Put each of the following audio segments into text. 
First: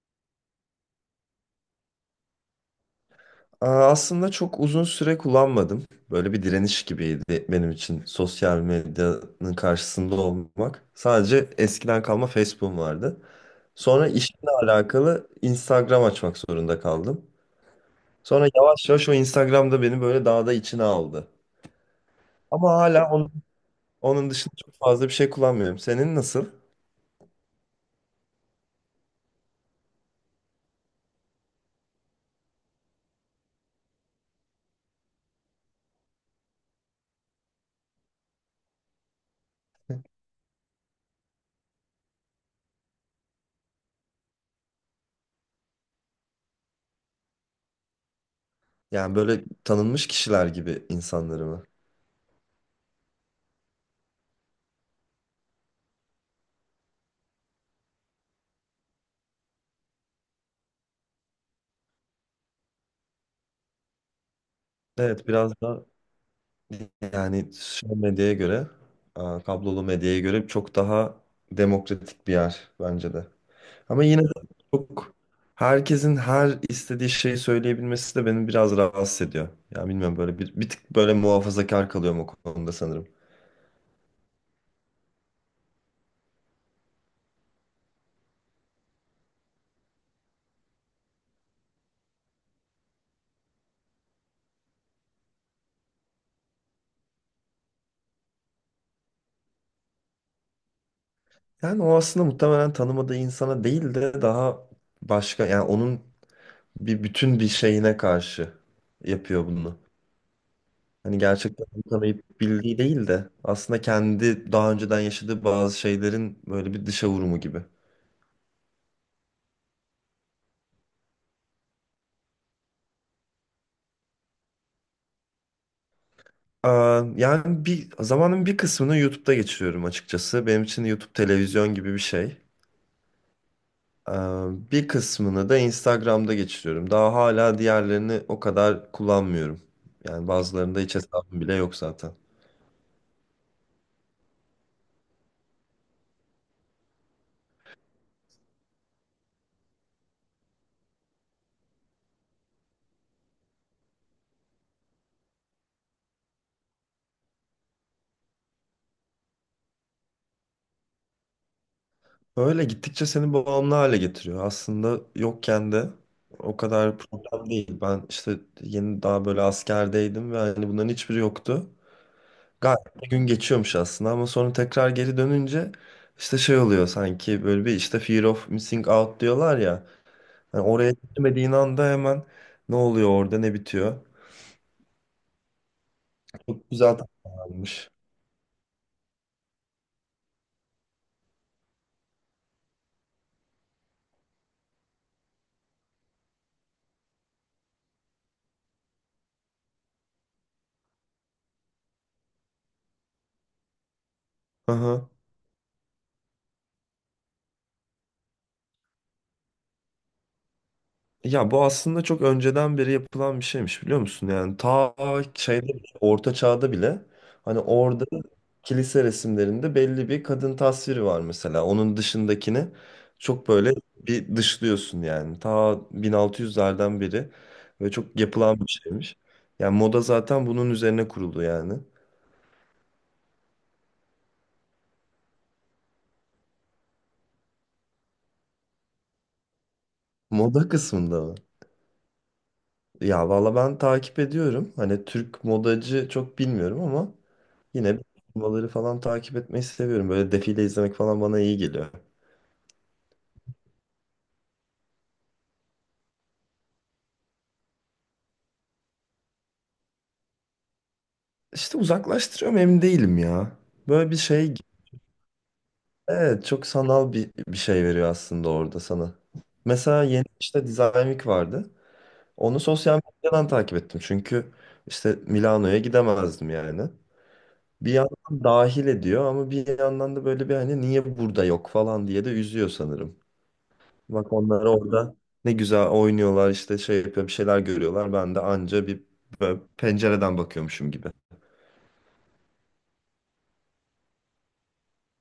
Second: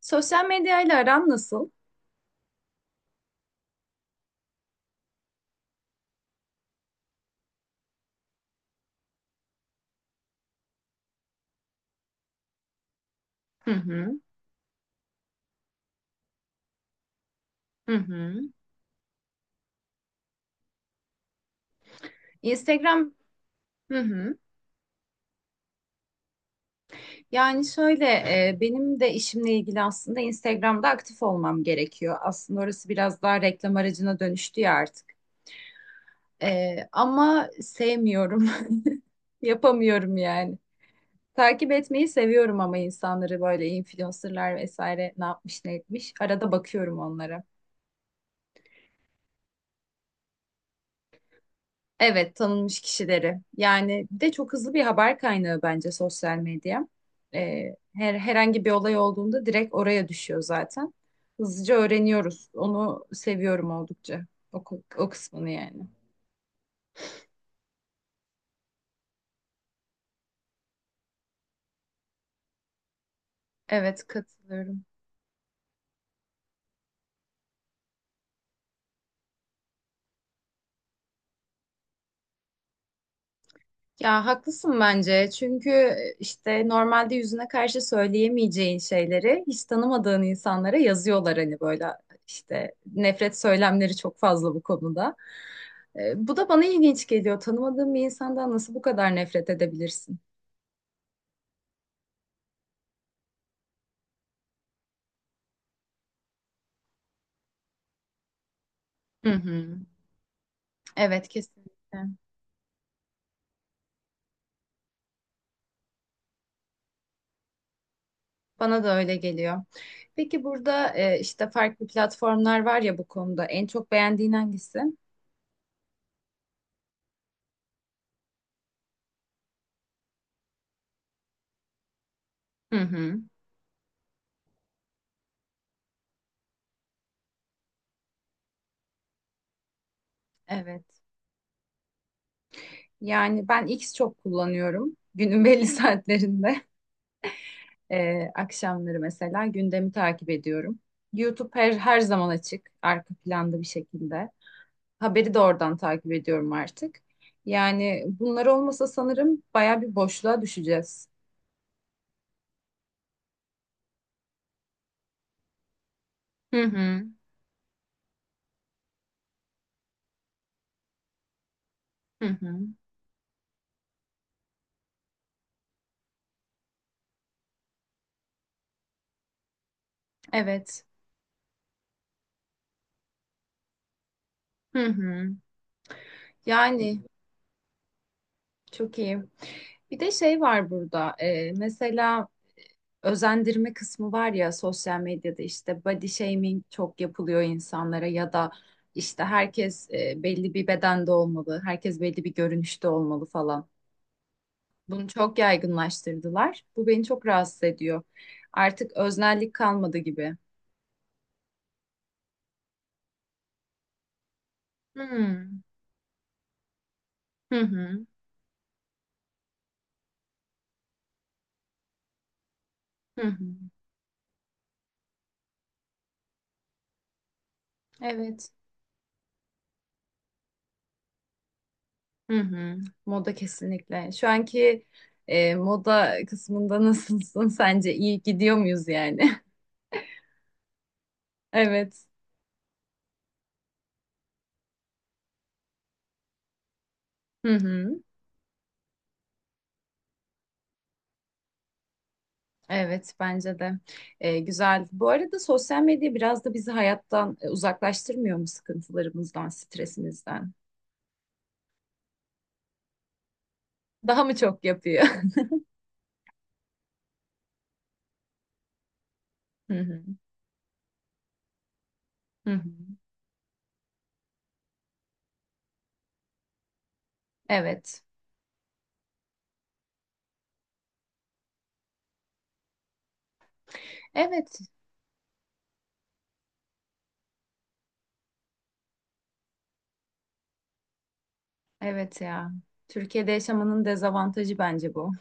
Sosyal medyayla aran nasıl? Aslında çok uzun süre kullanmadım. Böyle bir direniş gibiydi benim için sosyal medyanın karşısında olmak. Sadece eskiden kalma Facebook'um vardı. Hı Sonra hı, işimle alakalı Instagram açmak zorunda kaldım. hı hı, Sonra yavaş yavaş o Instagram'da beni böyle daha da içine aldı. Ama hala Instagram onun, hı hı. dışında çok fazla bir şey kullanmıyorum. Senin nasıl? Yani şöyle, benim de işimle ilgili aslında Instagram'da aktif olmam gerekiyor. Aslında orası biraz daha reklam aracına dönüştü ya artık. Ama sevmiyorum. Yapamıyorum yani. Takip etmeyi seviyorum ama insanları böyle influencerlar vesaire ne yapmış ne etmiş. Arada bakıyorum onlara. Yani böyle tanınmış kişiler gibi insanları mı? Evet, tanınmış kişileri. Yani bir de çok hızlı bir haber kaynağı bence sosyal medya. Ee, herhangi bir olay olduğunda direkt oraya düşüyor zaten. Hızlıca öğreniyoruz. Onu seviyorum oldukça. O, o Evet, kısmını biraz da yani. yani sosyal medyaya göre, a, kablolu medyaya göre çok daha demokratik bir yer bence de. Ama Evet, yine de katılıyorum. çok herkesin her istediği şeyi söyleyebilmesi de beni biraz rahatsız ediyor. Ya bilmiyorum, böyle bir tık böyle muhafazakar kalıyorum o konuda sanırım. Ya haklısın bence. Çünkü işte normalde yüzüne karşı söyleyemeyeceğin şeyleri hiç tanımadığın insanlara yazıyorlar hani böyle işte nefret söylemleri çok fazla bu konuda. Bu da bana ilginç geliyor. Tanımadığın bir insandan nasıl bu kadar nefret edebilirsin? Yani o aslında muhtemelen tanımadığı insana değil de daha başka, yani onun bir bütün bir şeyine karşı Hı yapıyor hı. bunu. Hani Evet, gerçekten kesinlikle. tanıyıp bildiği değil de aslında kendi daha önceden yaşadığı bazı şeylerin böyle bir dışa vurumu gibi. Bana da öyle geliyor. Peki burada işte farklı platformlar var ya bu konuda. En çok beğendiğin hangisi? Yani bir zamanın bir kısmını YouTube'da geçiriyorum açıkçası. Benim için YouTube televizyon gibi bir şey. Hı hı. Bir kısmını da Instagram'da geçiriyorum. Daha hala diğerlerini o kadar kullanmıyorum. Yani bazılarında hiç Evet. hesabım bile yok zaten. Yani ben X çok kullanıyorum. Günün belli saatlerinde. Akşamları mesela gündemi takip ediyorum. YouTube her zaman açık. Arka planda bir şekilde. Haberi de oradan takip ediyorum artık. Yani bunlar olmasa sanırım baya bir boşluğa düşeceğiz. Öyle gittikçe seni bağımlı hale getiriyor. Aslında yokken de o Hı kadar hı. problem değil. Ben işte yeni daha böyle askerdeydim ve hani bunların hiçbiri yoktu. Hı hı. Gayet bir gün geçiyormuş aslında, ama sonra tekrar geri dönünce işte şey oluyor, sanki böyle bir işte fear of missing out diyorlar ya. Hani Evet. oraya gitmediğin anda hemen ne oluyor orada, ne bitiyor. Hı hı. Çok güzel Yani tasarlanmış. çok iyi. Bir de şey var burada. Mesela özendirme kısmı var ya sosyal medyada, işte body shaming çok yapılıyor insanlara ya da işte herkes belli bir bedende olmalı, herkes belli bir görünüşte olmalı falan. Bunu çok yaygınlaştırdılar. Bu beni çok rahatsız ediyor. Artık öznellik kalmadı gibi. Ya bu aslında çok önceden beri yapılan bir şeymiş, biliyor musun? Yani ta Hmm. şeyde bile, Orta Çağ'da bile Hı hani orada hı. kilise resimlerinde belli bir kadın tasviri var mesela. Onun dışındakini Hı hı. çok böyle bir dışlıyorsun yani. Ta 1600'lerden beri ve çok Evet. yapılan bir şeymiş. Yani moda zaten bunun üzerine kuruldu yani. Hı hı. Moda kesinlikle. Şu anki moda kısmında nasılsın sence? İyi gidiyor muyuz yani? Moda kısmında mı? Evet. Ya valla ben takip ediyorum. Hani Türk modacı çok bilmiyorum ama Hı yine hı. de turnuvaları falan takip etmeyi seviyorum. Böyle defile izlemek falan bana iyi geliyor. Evet, bence de. Güzel. Bu arada sosyal medya biraz da bizi hayattan uzaklaştırmıyor mu sıkıntılarımızdan, stresimizden? İşte uzaklaştırıyorum, emin değilim ya. Böyle bir Daha mı şey, çok yapıyor? evet çok sanal bir şey veriyor aslında orada sana. Hı hı. Mesela yeni işte Design Week vardı. Hı Onu hı. sosyal medyadan takip ettim. Çünkü işte Milano'ya gidemezdim yani. Bir Evet. yandan dahil ediyor ama bir yandan da böyle bir, hani niye burada yok falan diye de üzüyor sanırım. Bak Evet. onlar orada ne güzel oynuyorlar, işte şey yapıyor, bir şeyler görüyorlar. Ben de anca bir böyle pencereden bakıyormuşum gibi. Evet ya. Türkiye'de yaşamanın dezavantajı bence bu.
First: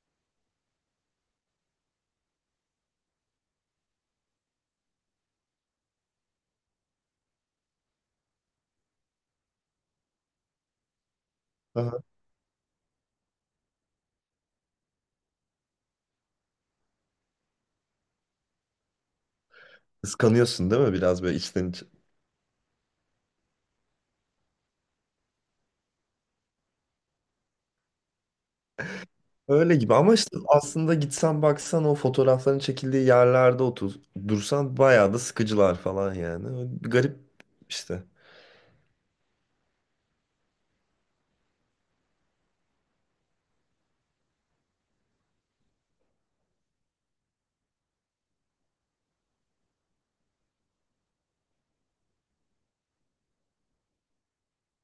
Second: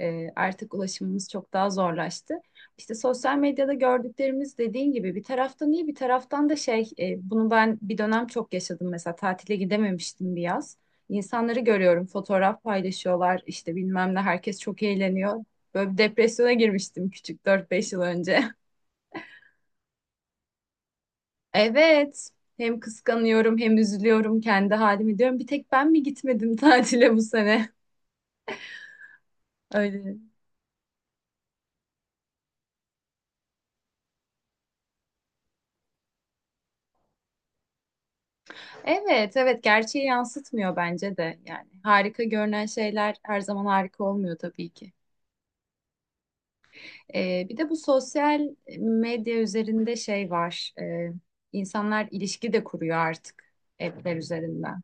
Artık ulaşımımız çok daha zorlaştı. İşte sosyal medyada gördüklerimiz, dediğin gibi, bir taraftan iyi, bir taraftan da şey, bunu ben bir dönem çok yaşadım, mesela tatile gidememiştim bir yaz. İnsanları Aha. görüyorum, fotoğraf paylaşıyorlar, işte bilmem ne, herkes çok eğleniyor. Böyle bir depresyona girmiştim küçük, 4-5 yıl önce. Kıskanıyorsun değil mi, biraz böyle içten içe? Evet, hem kıskanıyorum hem üzülüyorum, kendi halimi diyorum, bir tek ben mi gitmedim tatile bu sene. Öyle gibi ama Öyle. işte aslında gitsen baksan o fotoğrafların çekildiği yerlerde otur, dursan bayağı da sıkıcılar falan yani. Öyle bir garip işte. Evet, evet, gerçeği yansıtmıyor bence de, yani harika görünen şeyler her zaman harika olmuyor tabii ki. Bir de bu sosyal medya üzerinde şey var. İnsanlar ilişki de kuruyor artık, app'ler üzerinden.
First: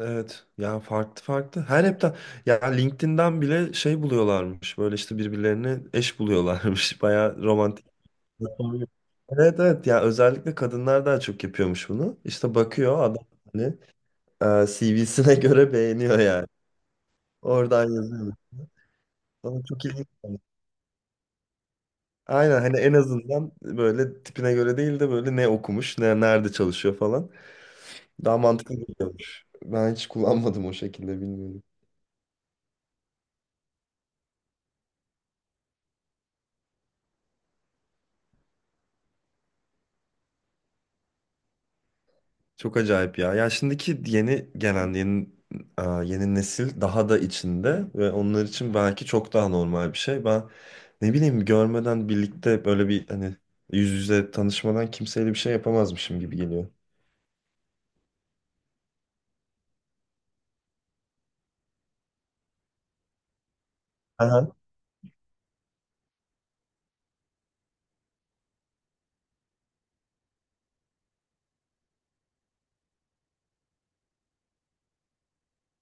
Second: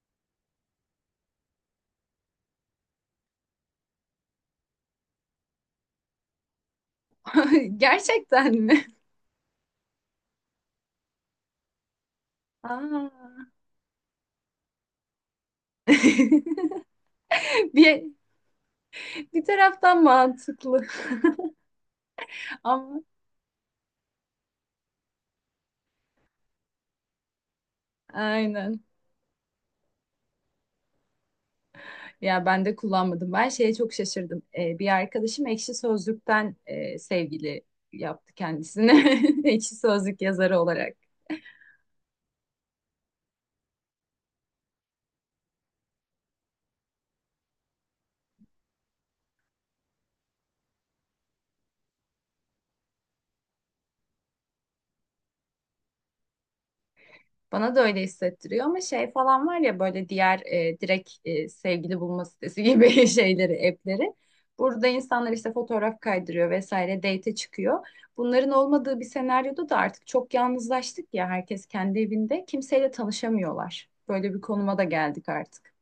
Evet ya, farklı farklı. Her hepten ya LinkedIn'den bile şey buluyorlarmış, böyle işte birbirlerini eş buluyorlarmış. Bayağı romantik. Gerçekten mi? Yapamıyor. Evet evet ya, özellikle kadınlar daha çok yapıyormuş bunu. İşte bakıyor adam, Aa. hani CV'sine göre beğeniyor yani. Oradan Bir, yazıyor. bir Ama çok taraftan ilginç. mantıklı Aynen, hani en ama, azından böyle tipine göre değil de böyle ne okumuş, ne nerede çalışıyor falan. Daha mantıklı aynen. geliyormuş. Ben hiç kullanmadım o şekilde, bilmiyorum. Ya ben de kullanmadım. Ben şeye çok şaşırdım. Bir arkadaşım Ekşi Sözlük'ten sevgili yaptı kendisini. Ekşi Sözlük yazarı olarak. Çok acayip ya. Ya şimdiki yeni gelen, yeni yeni nesil daha da içinde ve onlar için belki çok daha normal bir şey. Ben ne bileyim, görmeden birlikte, böyle bir hani yüz yüze tanışmadan kimseyle bir şey yapamazmışım gibi geliyor. Bana da öyle hissettiriyor, ama şey falan var ya, böyle diğer direkt sevgili bulma sitesi gibi şeyleri, app'leri. Aha. Burada insanlar işte fotoğraf kaydırıyor vesaire, date'e çıkıyor. Bunların olmadığı bir senaryoda da artık çok yalnızlaştık ya, herkes kendi evinde. Kimseyle tanışamıyorlar. Böyle bir konuma da geldik artık.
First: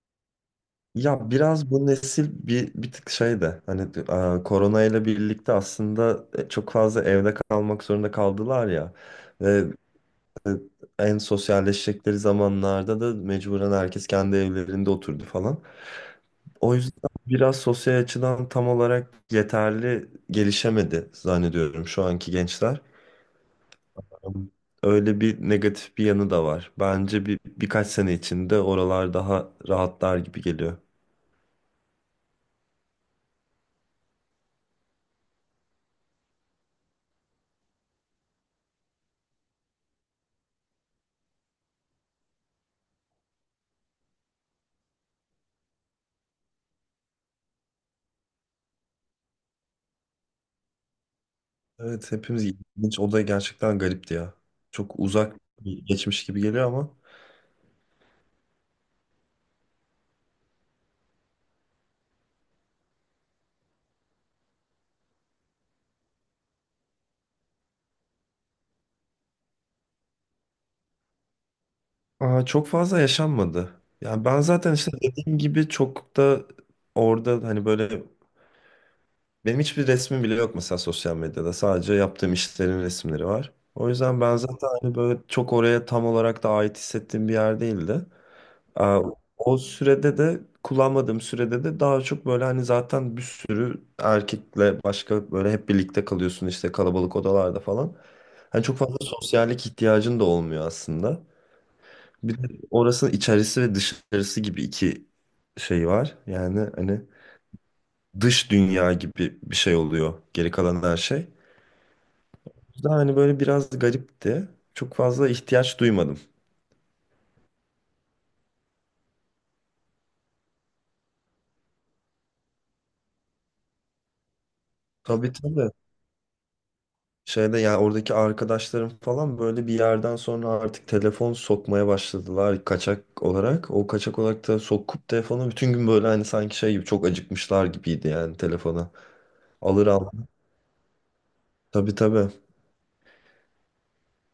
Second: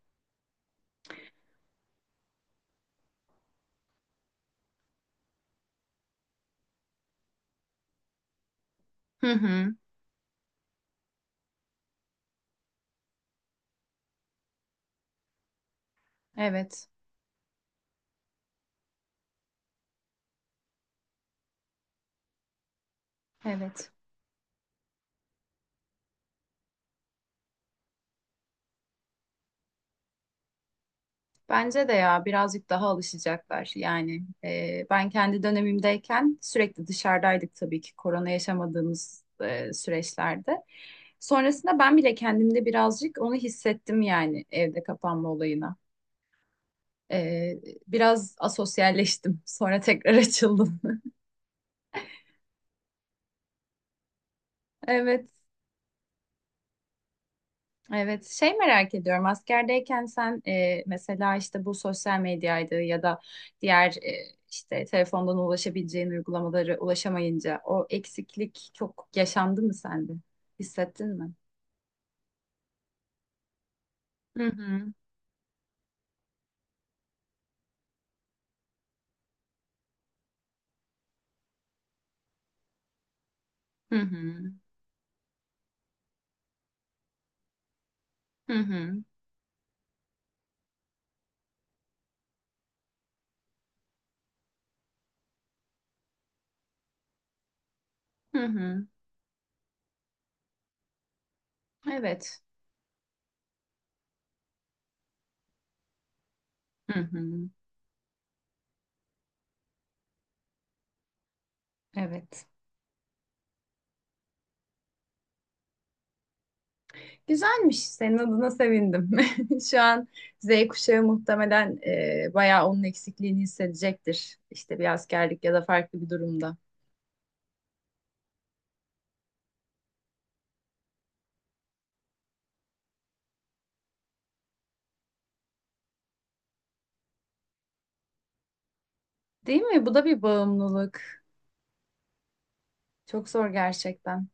Ya biraz bu nesil bir tık şey de, hani korona ile birlikte aslında çok fazla evde kalmak zorunda kaldılar ya. Hı Ve hı. e, en sosyalleşecekleri zamanlarda da mecburen herkes kendi evlerinde oturdu falan. O Evet, yüzden biraz sosyal açıdan tam olarak yeterli gelişemedi zannediyorum şu anki gençler. evet. Öyle bir negatif bir yanı da var. Bence bir birkaç sene içinde oralar daha rahatlar gibi geliyor. Bence de, ya birazcık daha alışacaklar. Yani ben kendi dönemimdeyken sürekli dışarıdaydık tabii ki, korona yaşamadığımız süreçlerde. Sonrasında ben bile kendimde birazcık onu hissettim yani, evde kapanma olayına. Ee, Biraz asosyalleştim. Sonra tekrar açıldım. Evet hepimiz, ilginç. O da gerçekten garipti ya. Çok Evet, uzak bir geçmiş gibi geliyor ama evet. Şey, merak ediyorum. Askerdeyken sen mesela işte bu sosyal medyaydı ya da diğer işte telefondan ulaşabileceğin uygulamaları, ulaşamayınca o eksiklik çok yaşandı mı sende? Hissettin mi? Çok fazla yaşanmadı. Yani ben Hı zaten işte hı. dediğim gibi çok da orada, hani böyle. Benim hiçbir resmim bile yok mesela sosyal medyada. Sadece yaptığım işlerin resimleri var. O Hı hı. yüzden ben zaten hani böyle çok oraya tam olarak da ait hissettiğim bir yer değildi. Hı Ee, hı. O sürede de, kullanmadığım sürede de daha çok böyle hani zaten bir sürü erkekle başka böyle hep birlikte kalıyorsun işte, kalabalık odalarda falan. Hı Hani çok hı. fazla sosyallik ihtiyacın da olmuyor aslında. Evet. Bir de orasının içerisi ve dışarısı gibi iki şey var. Yani Hı hani hı. dış dünya gibi bir şey oluyor geri kalan her şey. Evet. O yüzden hani böyle biraz garipti. Çok fazla ihtiyaç duymadım. Güzelmiş. Senin adına sevindim. Şu an Z kuşağı muhtemelen bayağı onun eksikliğini hissedecektir. İşte bir Tabii askerlik ya da tabii. farklı bir durumda. Şeyde ya oradaki arkadaşlarım falan böyle bir yerden sonra artık telefon sokmaya başladılar kaçak olarak. O kaçak olarak da sokup telefonu bütün gün böyle hani sanki şey gibi, çok acıkmışlar gibiydi yani telefona. Değil mi? Alır Bu da al. bir bağımlılık. Tabii tabii. Çok zor gerçekten.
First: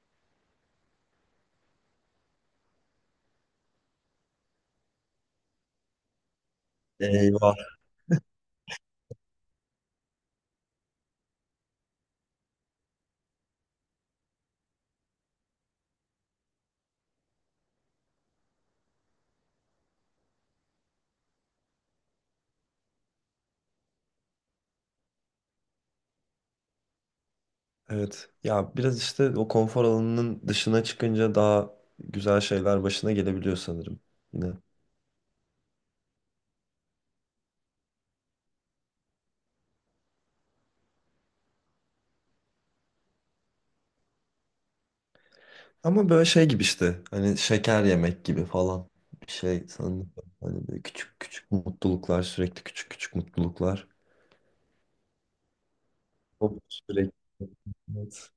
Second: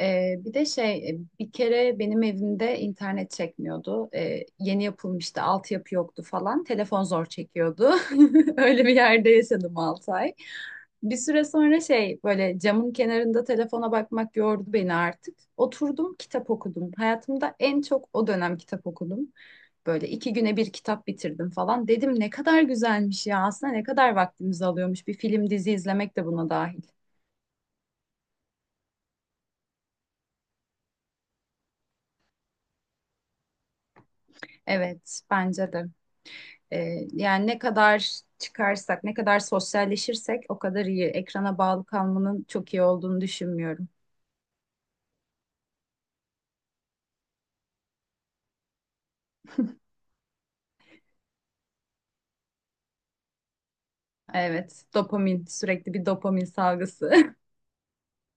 Bir de şey, bir kere benim evimde internet çekmiyordu. Yeni yapılmıştı, altyapı yoktu falan. Telefon zor Eyvah. çekiyordu. Öyle bir yerde yaşadım 6 ay. Bir süre sonra şey, böyle camın kenarında telefona bakmak yordu beni artık. Oturdum, kitap okudum. Hayatımda en çok o dönem kitap okudum. Böyle 2 güne bir kitap bitirdim falan. Dedim ne kadar güzelmiş ya, aslında ne kadar vaktimizi alıyormuş. Bir film, dizi izlemek de buna dahil. Evet. Ya biraz işte o konfor alanının dışına çıkınca daha güzel şeyler başına gelebiliyor sanırım. Yine. Evet, bence de. Yani ne kadar çıkarsak, ne kadar sosyalleşirsek o kadar iyi. Ekrana bağlı kalmanın çok iyi olduğunu düşünmüyorum. Ama böyle şey gibi işte. Hani şeker yemek gibi falan. Bir şey sanırım. Hani böyle küçük küçük mutluluklar. Sürekli küçük küçük mutluluklar. Evet, dopamin, sürekli bir dopamin O sürekli. salgısı. Evet.